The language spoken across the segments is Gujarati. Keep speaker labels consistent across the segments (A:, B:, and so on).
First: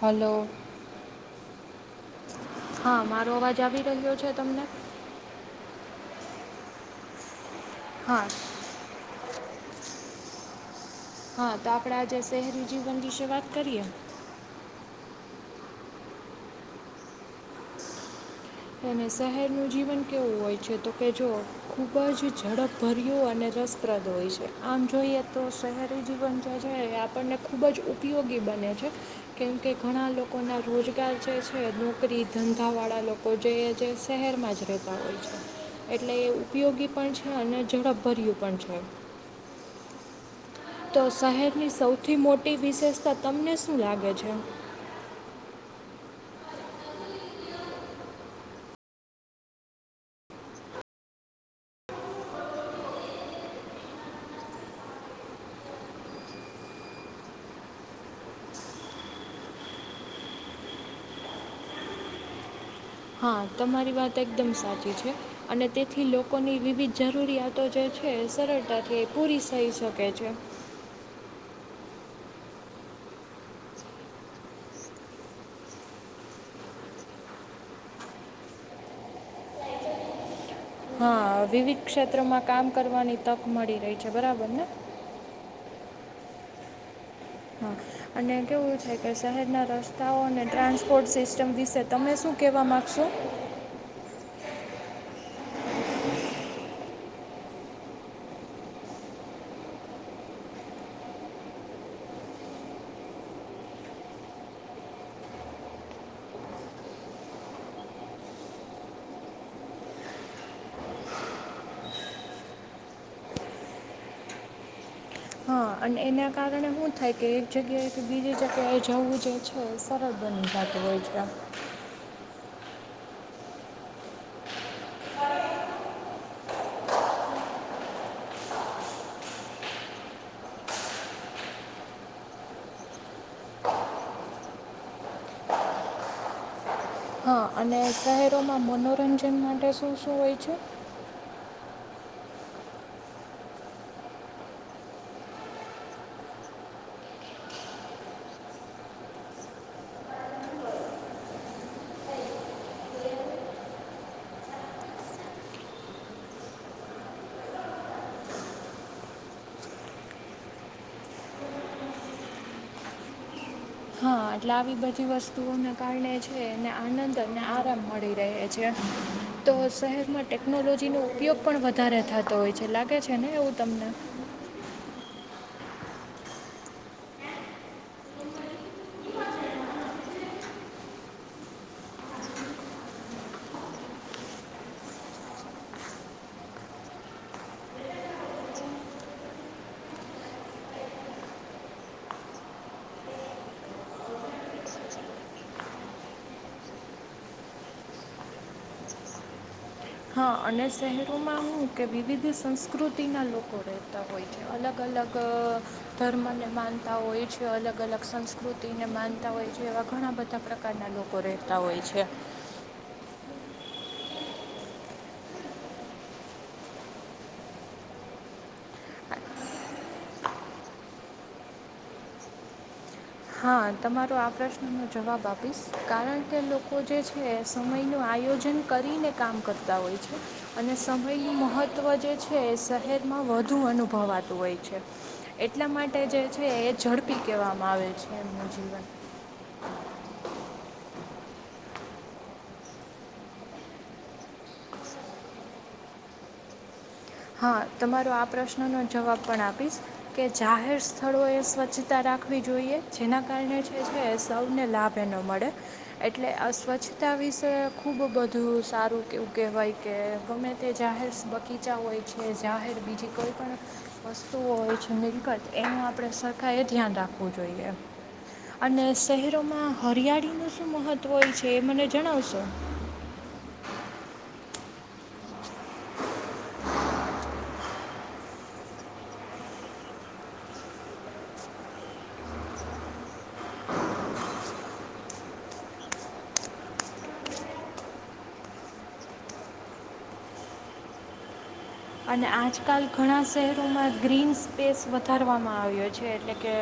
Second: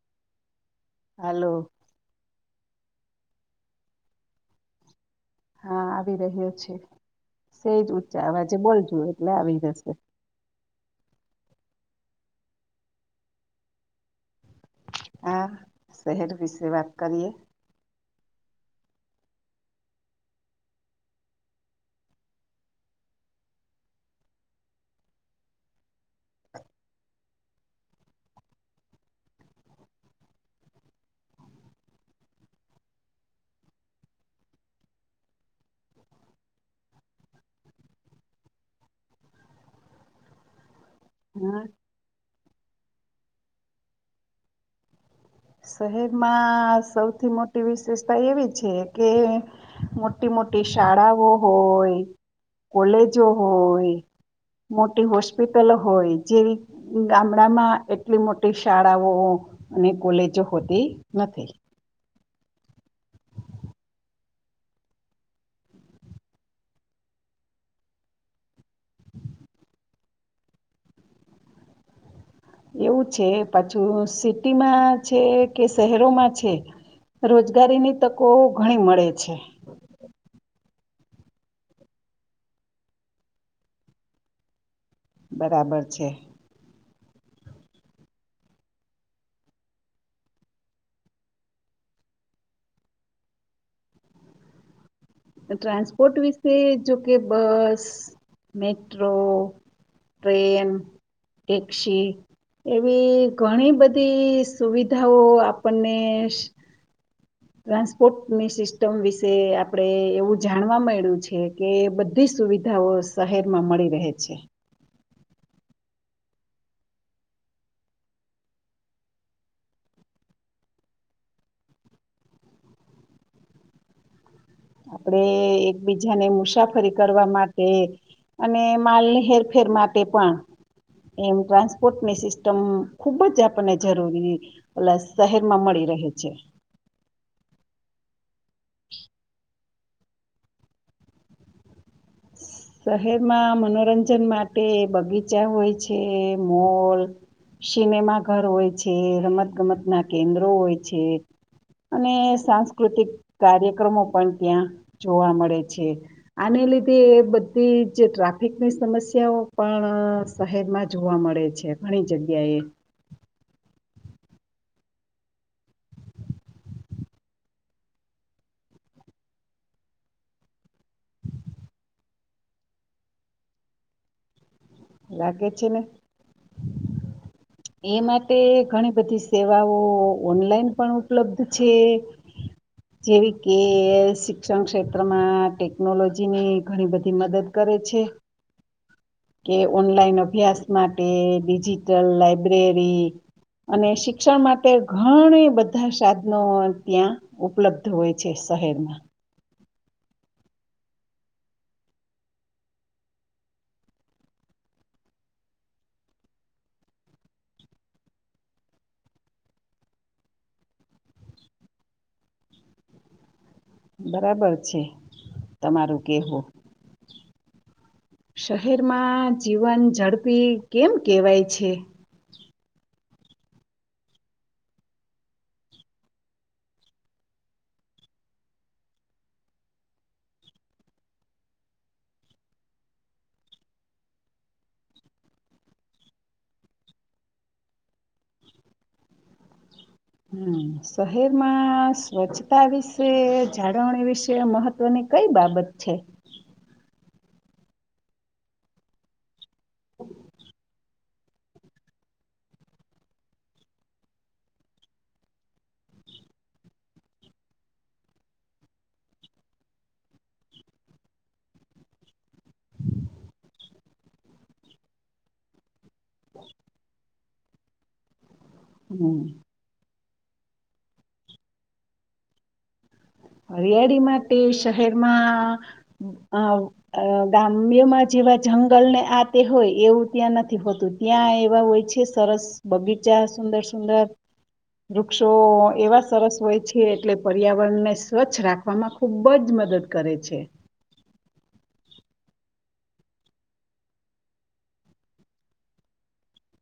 A: હલો
B: હાલો
A: હા મારો અવાજ આવી રહ્યો છે તમને
B: હા આવી રહ્યો છે સ જ ઉ
A: હા
B: છે હવે જે બજું એટલે આવી જશે
A: હા તો આપડે આજે શહેરી જીવન વિશે વાત કરીએ
B: હા શહેર વિશે વાત કરએ
A: અને શહેરનું જીવન કેવું હોય છે તો કે જો ખૂબ જ ઝડપભર્યું અને રસપ્રદ હોય છે આમ જોઈએ તો શહેરી જીવન જે છે એ આપણને ખૂબ જ ઉપયોગી બને છે કેમકે ઘણા લોકોના રોજગાર જે છે નોકરી ધંધાવાળા લોકો લોકો જેઈએ જે શહેરમાં જ રહેતા હોય છે એટલે એ ઉપયોગી પણ છે અને ઝડપભર્યું પણ છે તો
B: હા
A: શહેરની સૌથી મોટી વિશેષતા તમને શું લાગે છે
B: શહેરમાં સૌથી મોટી વિશેષતા એવી છે કે મોટી મોટી શાળાઓ હોય કોલેજો હોય મોટી હોસ્પિટલ હોય જેવી ગામડામાં એટલી મોટી શાળાઓ અને કોલેજ જો હોતી નથી
A: હા તમારી વાત એકદમ સાચી છે અને તેથી લોકોની વિવિધ જરૂરિયાતો જે છે સરળ થ પૂરી સહી સ શકે છે
B: એવું છે પાછું સિટીમાં છે કે શહેરોમાં છે રોજગારીની તકો ઘણી મળે છે
A: હા વિવિધ ક્ષેત્રમાં કામ કરવાની તક મળી રહી છે બરાબર ને
B: બરાબર છે
A: હા અને કેવું છે કે શહેરના રસ્તાઓ અને ટ્રાન્સપોર્ટ સિસ્ટમ વિશે તમે શું કહેવા માગશો
B: ટ્રાન્સપોર્ટ વિશે જોકે બસ મેટ્રો ટ્રેન ટેક્ક્ષ એવી ઘણી બધી સુવિધાઓ આપણને ટ્રાન્સપોર્ટની સિસ્ટમ વિશે આપણેે એવું જાણવા મળ્યું છે કે બધી સુવિધાઓ શહેરમાં મળી રહે છે
A: હા અને એના કારણે શું થાય કે એક જગ્યાએ કે બીજી જગ્યાએ જવું જે છે એ સરળ બની જતું હોય છે.
B: આપણે એકબીજાને મુસાફરી કરવા માટે અને માલની હેરફેર માટે પણ એમ ટ્રાન્સપોર્ટની સિસ્ટમ ખુબ જ આપણને જરૂરી પલસ શહેરમાં મળી રહે છે.
A: હા અને શહેરોમાં મનોરંજન માટે શું શું હોય છે.
B: શહેરમાં મનોરંજન માટે બગીચા હોય છે મોલ સિનેમા ઘર હોય છે રમત ગમત ના કેન્દ્રો હોય છે અને સાંસ્કૃતિક કાર્યક્રમો પણ ત્યાં જોવા મળે છે આને લી તે બધી જે ટ્રાફિકની સમસ્યાઓ પણ શહેરમાં જોવા મળે છે ઘણી જગ્યાએ
A: હા એટલે આવી બધી વસ્તુઓના કારણે છે એને આનંદ અને આરામ મળી રહે છે તો શહેરમાં ટેકનોલોજીનો ઉપયોગ પણ વધારે થતો હોય છે લાગે છે ને એવું તમને
B: લાગચીને એ માટે ઘણી બધી સેવાઓ ઓનલાઈન પણ ઉપલબ્ધ છે જેવી કે શિક્ષણ ક્ષેત્રમાં ટેકનોલોજીની ઘણી બધી મદદ કરે છે કે ઓનલાઈન અભ્યાસ માટે ડિજિટલ લા લાયબ્રેરી અને શિક્ષણ માટે ઘણા બધા સાધનો ત્યાં ઉપલબ્ધ હોય છે શહેરમાં
A: હ અને શહેરોમાં હું કે વિવિધ સંસ્કૃતિના લોકો રહેતા હોય છે અલગ અલગ ધર્મને માનતા હોય છે અલગ અલગ સંસ્કૃતિને માનતા હોય છે એવા ઘણા બધા પ્રકારના લોકો રહેતા હોય છે.
B: બરાબર છે તમારું કેવું શહેરમાં જીવન ઝડપી કેમ કેહેવાય છે.
A: હા તમારો આ પ્રશ્નનો જવાબ આપીશ કારણ કે લોકો જે છે સમયનું આયોજન કરીને કામ કરતા હોય છે અને સમયનું મહત્ત્વ જે છે એ શહેરમાં વધુ અનુભવાતું હોય છે એટલા માટે જે છે એ ઝડપી કહેવામાં આવે છે. [inaudible]
B: હમ શહેરમાં સ્વચ્છતા વિશે જાળવણી વિશે મહત્વની કઈ બાબત છે.
A: હા તમારો આ પ્રશ્નનો જવાબ પણ આ પીશ કે જાહેર સ્થળોએ સ્વચ્છતા રાખવી જોઈએ જેના કારણે જે છે સૌને લાભ એ ન મળે એટલે આ સ્વચ્છતા વિશે ખૂબ બધું સારું એવું કહેવાય કે ગમે તે જાહેર બગીચા હોય જે જાહેર બીજી કોઈ પણ વસ્તુઓ હોય છે મિલકત એમાં આપણે સરકાર એ ધયાન રાખ હોવું જોઈએ. અને
B: હમ
A: શહેરોમાં હરિયા નુ શું મહત્વ હોય છે એ મને જણાવશો
B: હરિયાળી માટે શહેરમાં અ અ ગામ્યમાં જેવા જંગલને આ તે હોય એવું ત્યાં નથી હોતું ત્યાં એવા હોય છે સરસ બગીચા સુંદર સુંદર વૃક્ષો એવા સરસ હોય છે એટલે પર્યાવરણને સ્વચ્છ રાખવામાં ખૂબ જ મદદ કરે છે.
A: અને આજકાલ ઘણા શહેરોમાં ગ્રીન સ્પેસ વધારવામાં આવ્યો છે એટલે કે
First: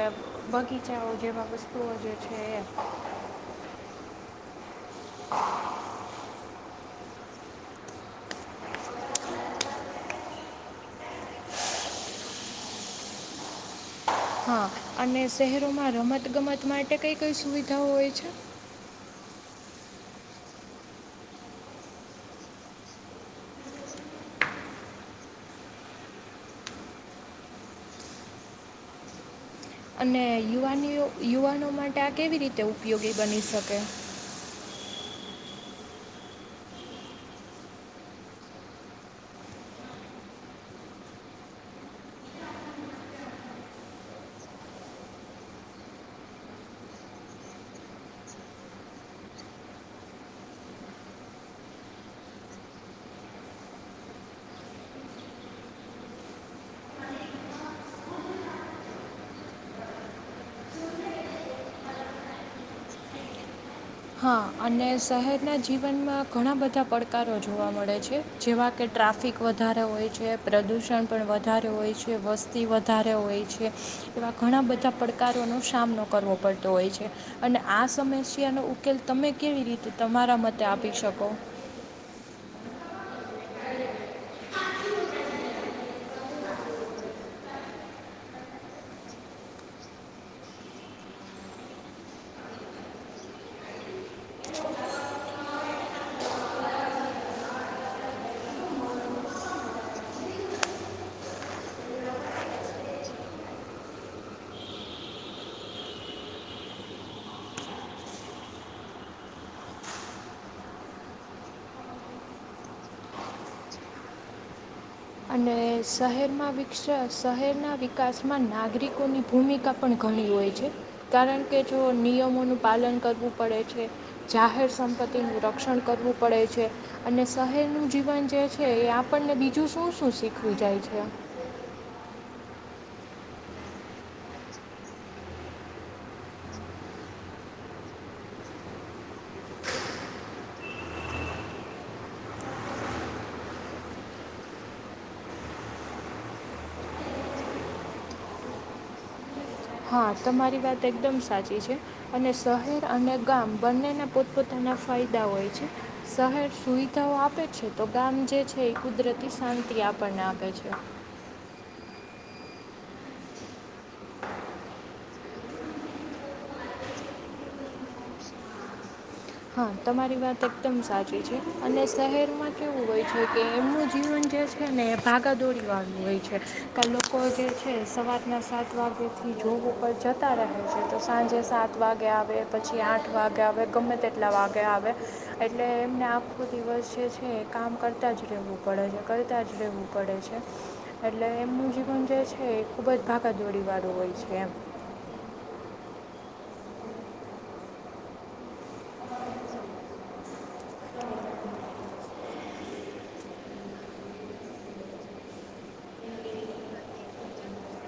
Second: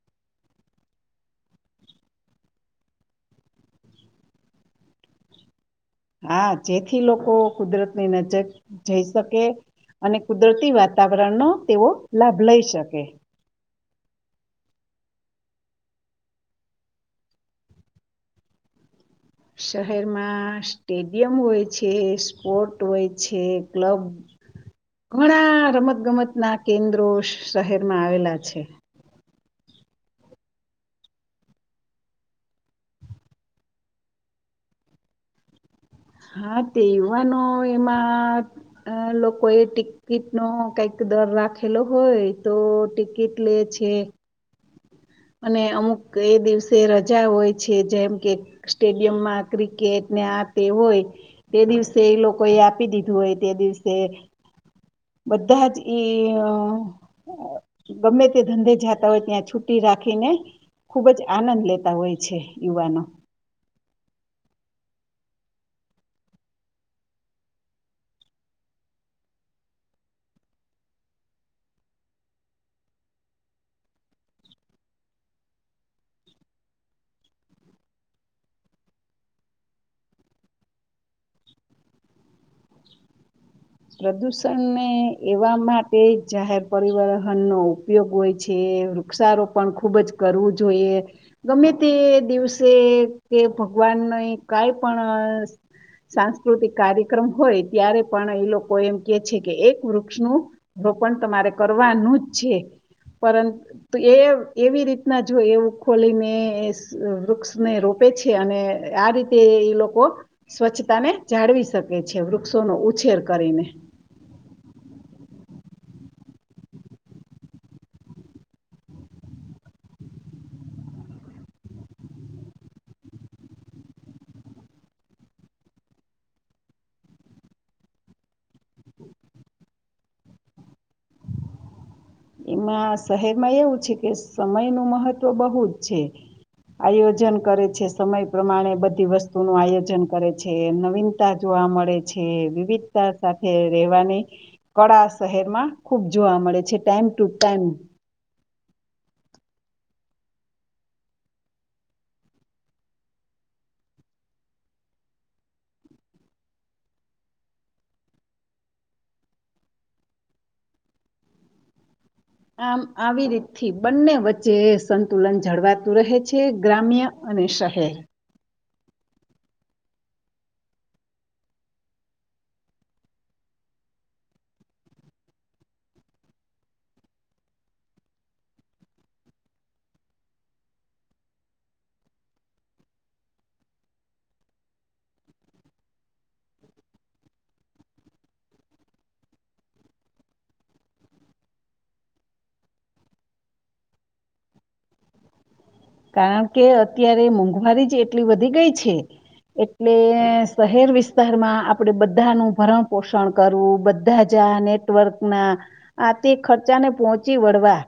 A: બગીચાઓ જેવા વસ્તુઓ જે છે. [unintelligible]
B: હા જેથી લોકો કુદરતની નજક જઈ શકે અને કુદરતી વાતાવરણનો તેઓ લાભ લઈ શકે
A: હા અને શહેરોમાં રમત ગમત માટે કઈ કઈ સુવિધાઓ હોય છે.
B: શહેરમાં સ્ટેડિયમ હોય છે સ્પોર્ટ હોય છે ક્લબ ઘણા રમત ગમત ના કેન્દ્રો શહેરમાં આવેલા છે.
A: અને યુવાનીઓ યુવાનો માટે આ કેવી રીતે ઉપયોગી બની શકે
B: હા તેવાનો એમાં લોકો એ ટિકિટ નો કંઈક દર રાખેલો હોય તો ટિકિટ લે છે. અને અમુક એ દિવસે રજા હોય છે જેમ કે સ્ટેડિયમમાં ક્રિકેટને આ તે હોય તે દિવસે એ લોકો એ આપી દીધું હોય તે દિવસે બધા જ ઈ ગમે તે ધંધે જાતા હોય ત્યાં છુટી રાખીને ખુબ જ આનંદ લેતા હોય છે યુવાનો
A: હા અને શહેરના જીવનમાં ઘણા બધા પડકારો જોવા મળે છે જેવા કે ટ્રાફિક વધારે હોય છે પ્રદૂષણ પણ વધારે હોય છે વસ્તી વધારે હોય છે એવા ઘણા બધા પડકારોનો સામનો કરવો પડતો હોય છે અને આ સમસ્યાનો ઉ કે તમે કેવી રીતે તમારા મતે આપી શકો.
B: પ્રદૂષણને એવા માટે જાહેર પરિવહનનો ઉપયોગ હોય છે વૃક્ષારોપણ ખુબ જ કરવું જોઈએ ગમે તે દિવસે કે ભગવાનને કઈ પણ સાંસ્કૃતિક કાર્યક્રમ હોય ત્યારે પણ એ લોકો એમ કે છે કે એક વૃક્ષનું રોપણ તમારે કરવાનું જ છે પરંતુ એ એવી રીતના જો એવું ખોલીને વૃક્ષને રોપે છે અને આ રીતે એ લોકો સ્વચ્છતાને જાળવી શકે છે વૃક્ષોનો ઉછેર કરીને
A: અને શહેરમાં વિકસ શહેરના વિકાસમાં નાગરિકોની ભૂમિકા પણ ઘણી હોય છે કારણ કે જો નિયમોનું પાલન કરવું પડે છે જાહેર સંપત્તિનું રક્ષણ કરવું પડે છે અને શહેરનું જીવન જે છે એ આપણને બીજું શું શું શીખું જાય છે.
B: એમાં શહેરમાં એવું છે કે સમય નું મહત્વ બહુ જ છે આયોજન કરે છે સમય પ્રમાણે બધી વસ્તુ નું આયોજન કરે છે નવીનતા જોવા મળે છે વિવિધતા સાથે રહેવાની કળા શહેરમાં ખુબ જોવા મળે છે ટાઈમ ટૂટાન
A: હા તમારી વાત એકદમ સાચી છે અને શહેર અને ગામ બંનેને પોતપોતાના ફાયદા હોય છે શહેર સુવિધાઓ આપે છે તો ગામ જે છે એ કુદરતી શાંતિ આપણને આપે છે.
B: આમ આવી રીતથી બંને વચ્ચે સંતુલન જળવાતું રહે છે ગ્રામ્ય અને શહેર
A: હા તમારી વાત એકદમ સાચી છે અને શહેરમાં કેવું હોય છે કે એમનું જીવન જે છે ને એ ભાગા દોડીવાળનું હોય છે કે લોકો જે છે સવારના સાત વાગેથી જોગ ઉપર જતા રહે છે તો સાંજે સાત વાગે આવે પછી આઠ વાગે આવે ગમે તે કેટલા વાગે આવે એટલે એમને આખો દિવસ જે છે એ કામ કરતા જ રહેવું પડે છે કરતા જ રહેવું પડે છે એટલે એમનું જીવન જે છે એ ખૂબ જ ભાગાદોરી વાળું હોય છે એમ
B: કારણ કે અત્યારે મોંઘવારી જ એટલી વધી ગઈ છે એટલે શહેર વિસ્તારમાં આપડે બધાનું ભરણ પોષણ કરવું બધા જ આ નેટવર્ક ના આ તે ખર્ચાને પહોંચી વળવા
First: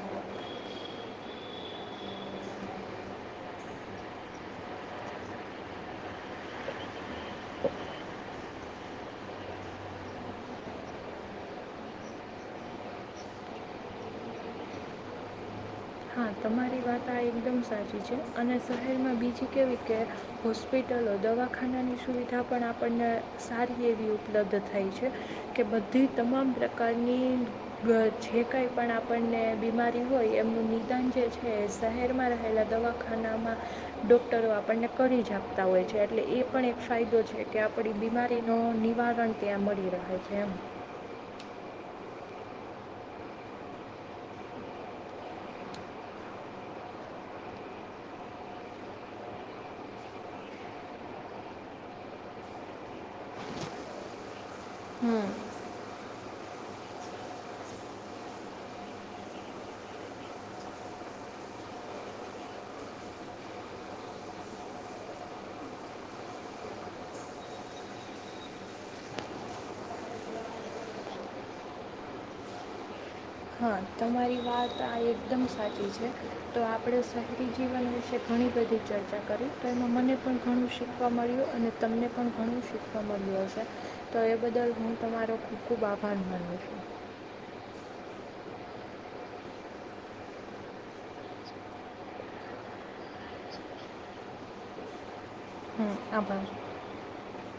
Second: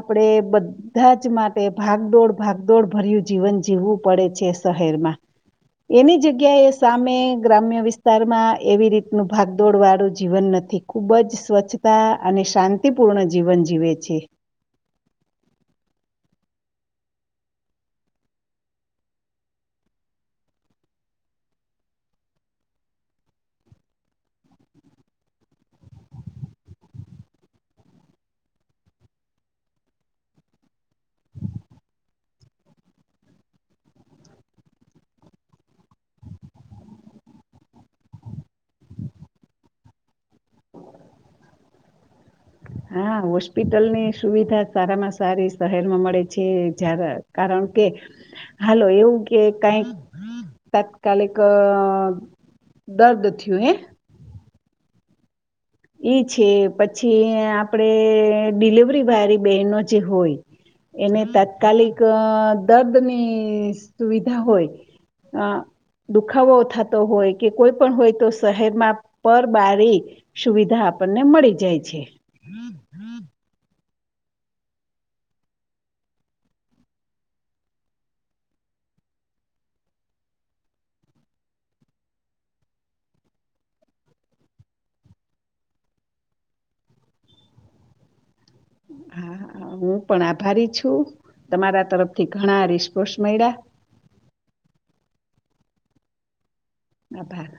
B: આપડે બધા જ માટે ભાગદોડ ભાગદોડ ભર્યું જીવન જીવવું પડે છે શહેરમાં એની જગ્યાએ સામે ગ્રામ્ય વિસ્તારમાં એવી રીતનું ભાગદોડ વાળું જીવન નથી ખૂબ જ સ્વચ્છતા અને શાંતિપૂર્ણ જીવન જીવે છે
A: હા તમારી વાત આ એકદમ સાચી છે અને શહેરમાં બીજી કેવી કે હોસ્પિટલો દવાખાનાની સુવિધા પણ આપણને સારી એવી ઉપલબ્ધ થાય છે કે બધી તમામ પ્રકારની જે કાંઈ પણ આપણને બીમારી હોય એમનું મદાન જે છે શહેરમાં રહેલા દવાખાનામાં ડોક્ટરો આપણને કરી જ આપતા હોય છે એટલે એ પણ એક ફાયદો છે કે આપણી બીમારીનું નિવારણ ત્યાં મળી રહે છે એમ
B: હા હોસ્પિટલની સુવિધા સારામાં સારી શહેરમાં મળે છે જ્યારે કારણ કે હાલો એવું કે કઈક તાત્કાલિક દર્દ થયું એ
A: હમ
B: ઈ છે પછી આપડે ડીલિવરી વારી બહેનો જે હોય એને તાત્કાલિક દર્દની સુવિધા હોય દુખાવો થતો હોય કે કોઈ પણ હોય તો શહેરમાં પર બારી સુવિધા આપણને મળી જાય છે.
A: હા તમારી વાત આ એકદમ સાચી છે તો આપણે શહેરી જીવન વિશે ઘણી બધી ચર્ચા કરી તો એમાં મને પણ ઘણું શીખવા મળ્યું અને તમને પણ ઘણું શીખવા મળ્યું હશે તો એ બદલ હું તમારો ખૂબ ખૂબ આભાર માનું છું
B: હા હા હું પણ આભારી છું તમારા તરફથી ઘણા રિસ્પોસ મળ્યા
A: હમ આભર.
B: આભાર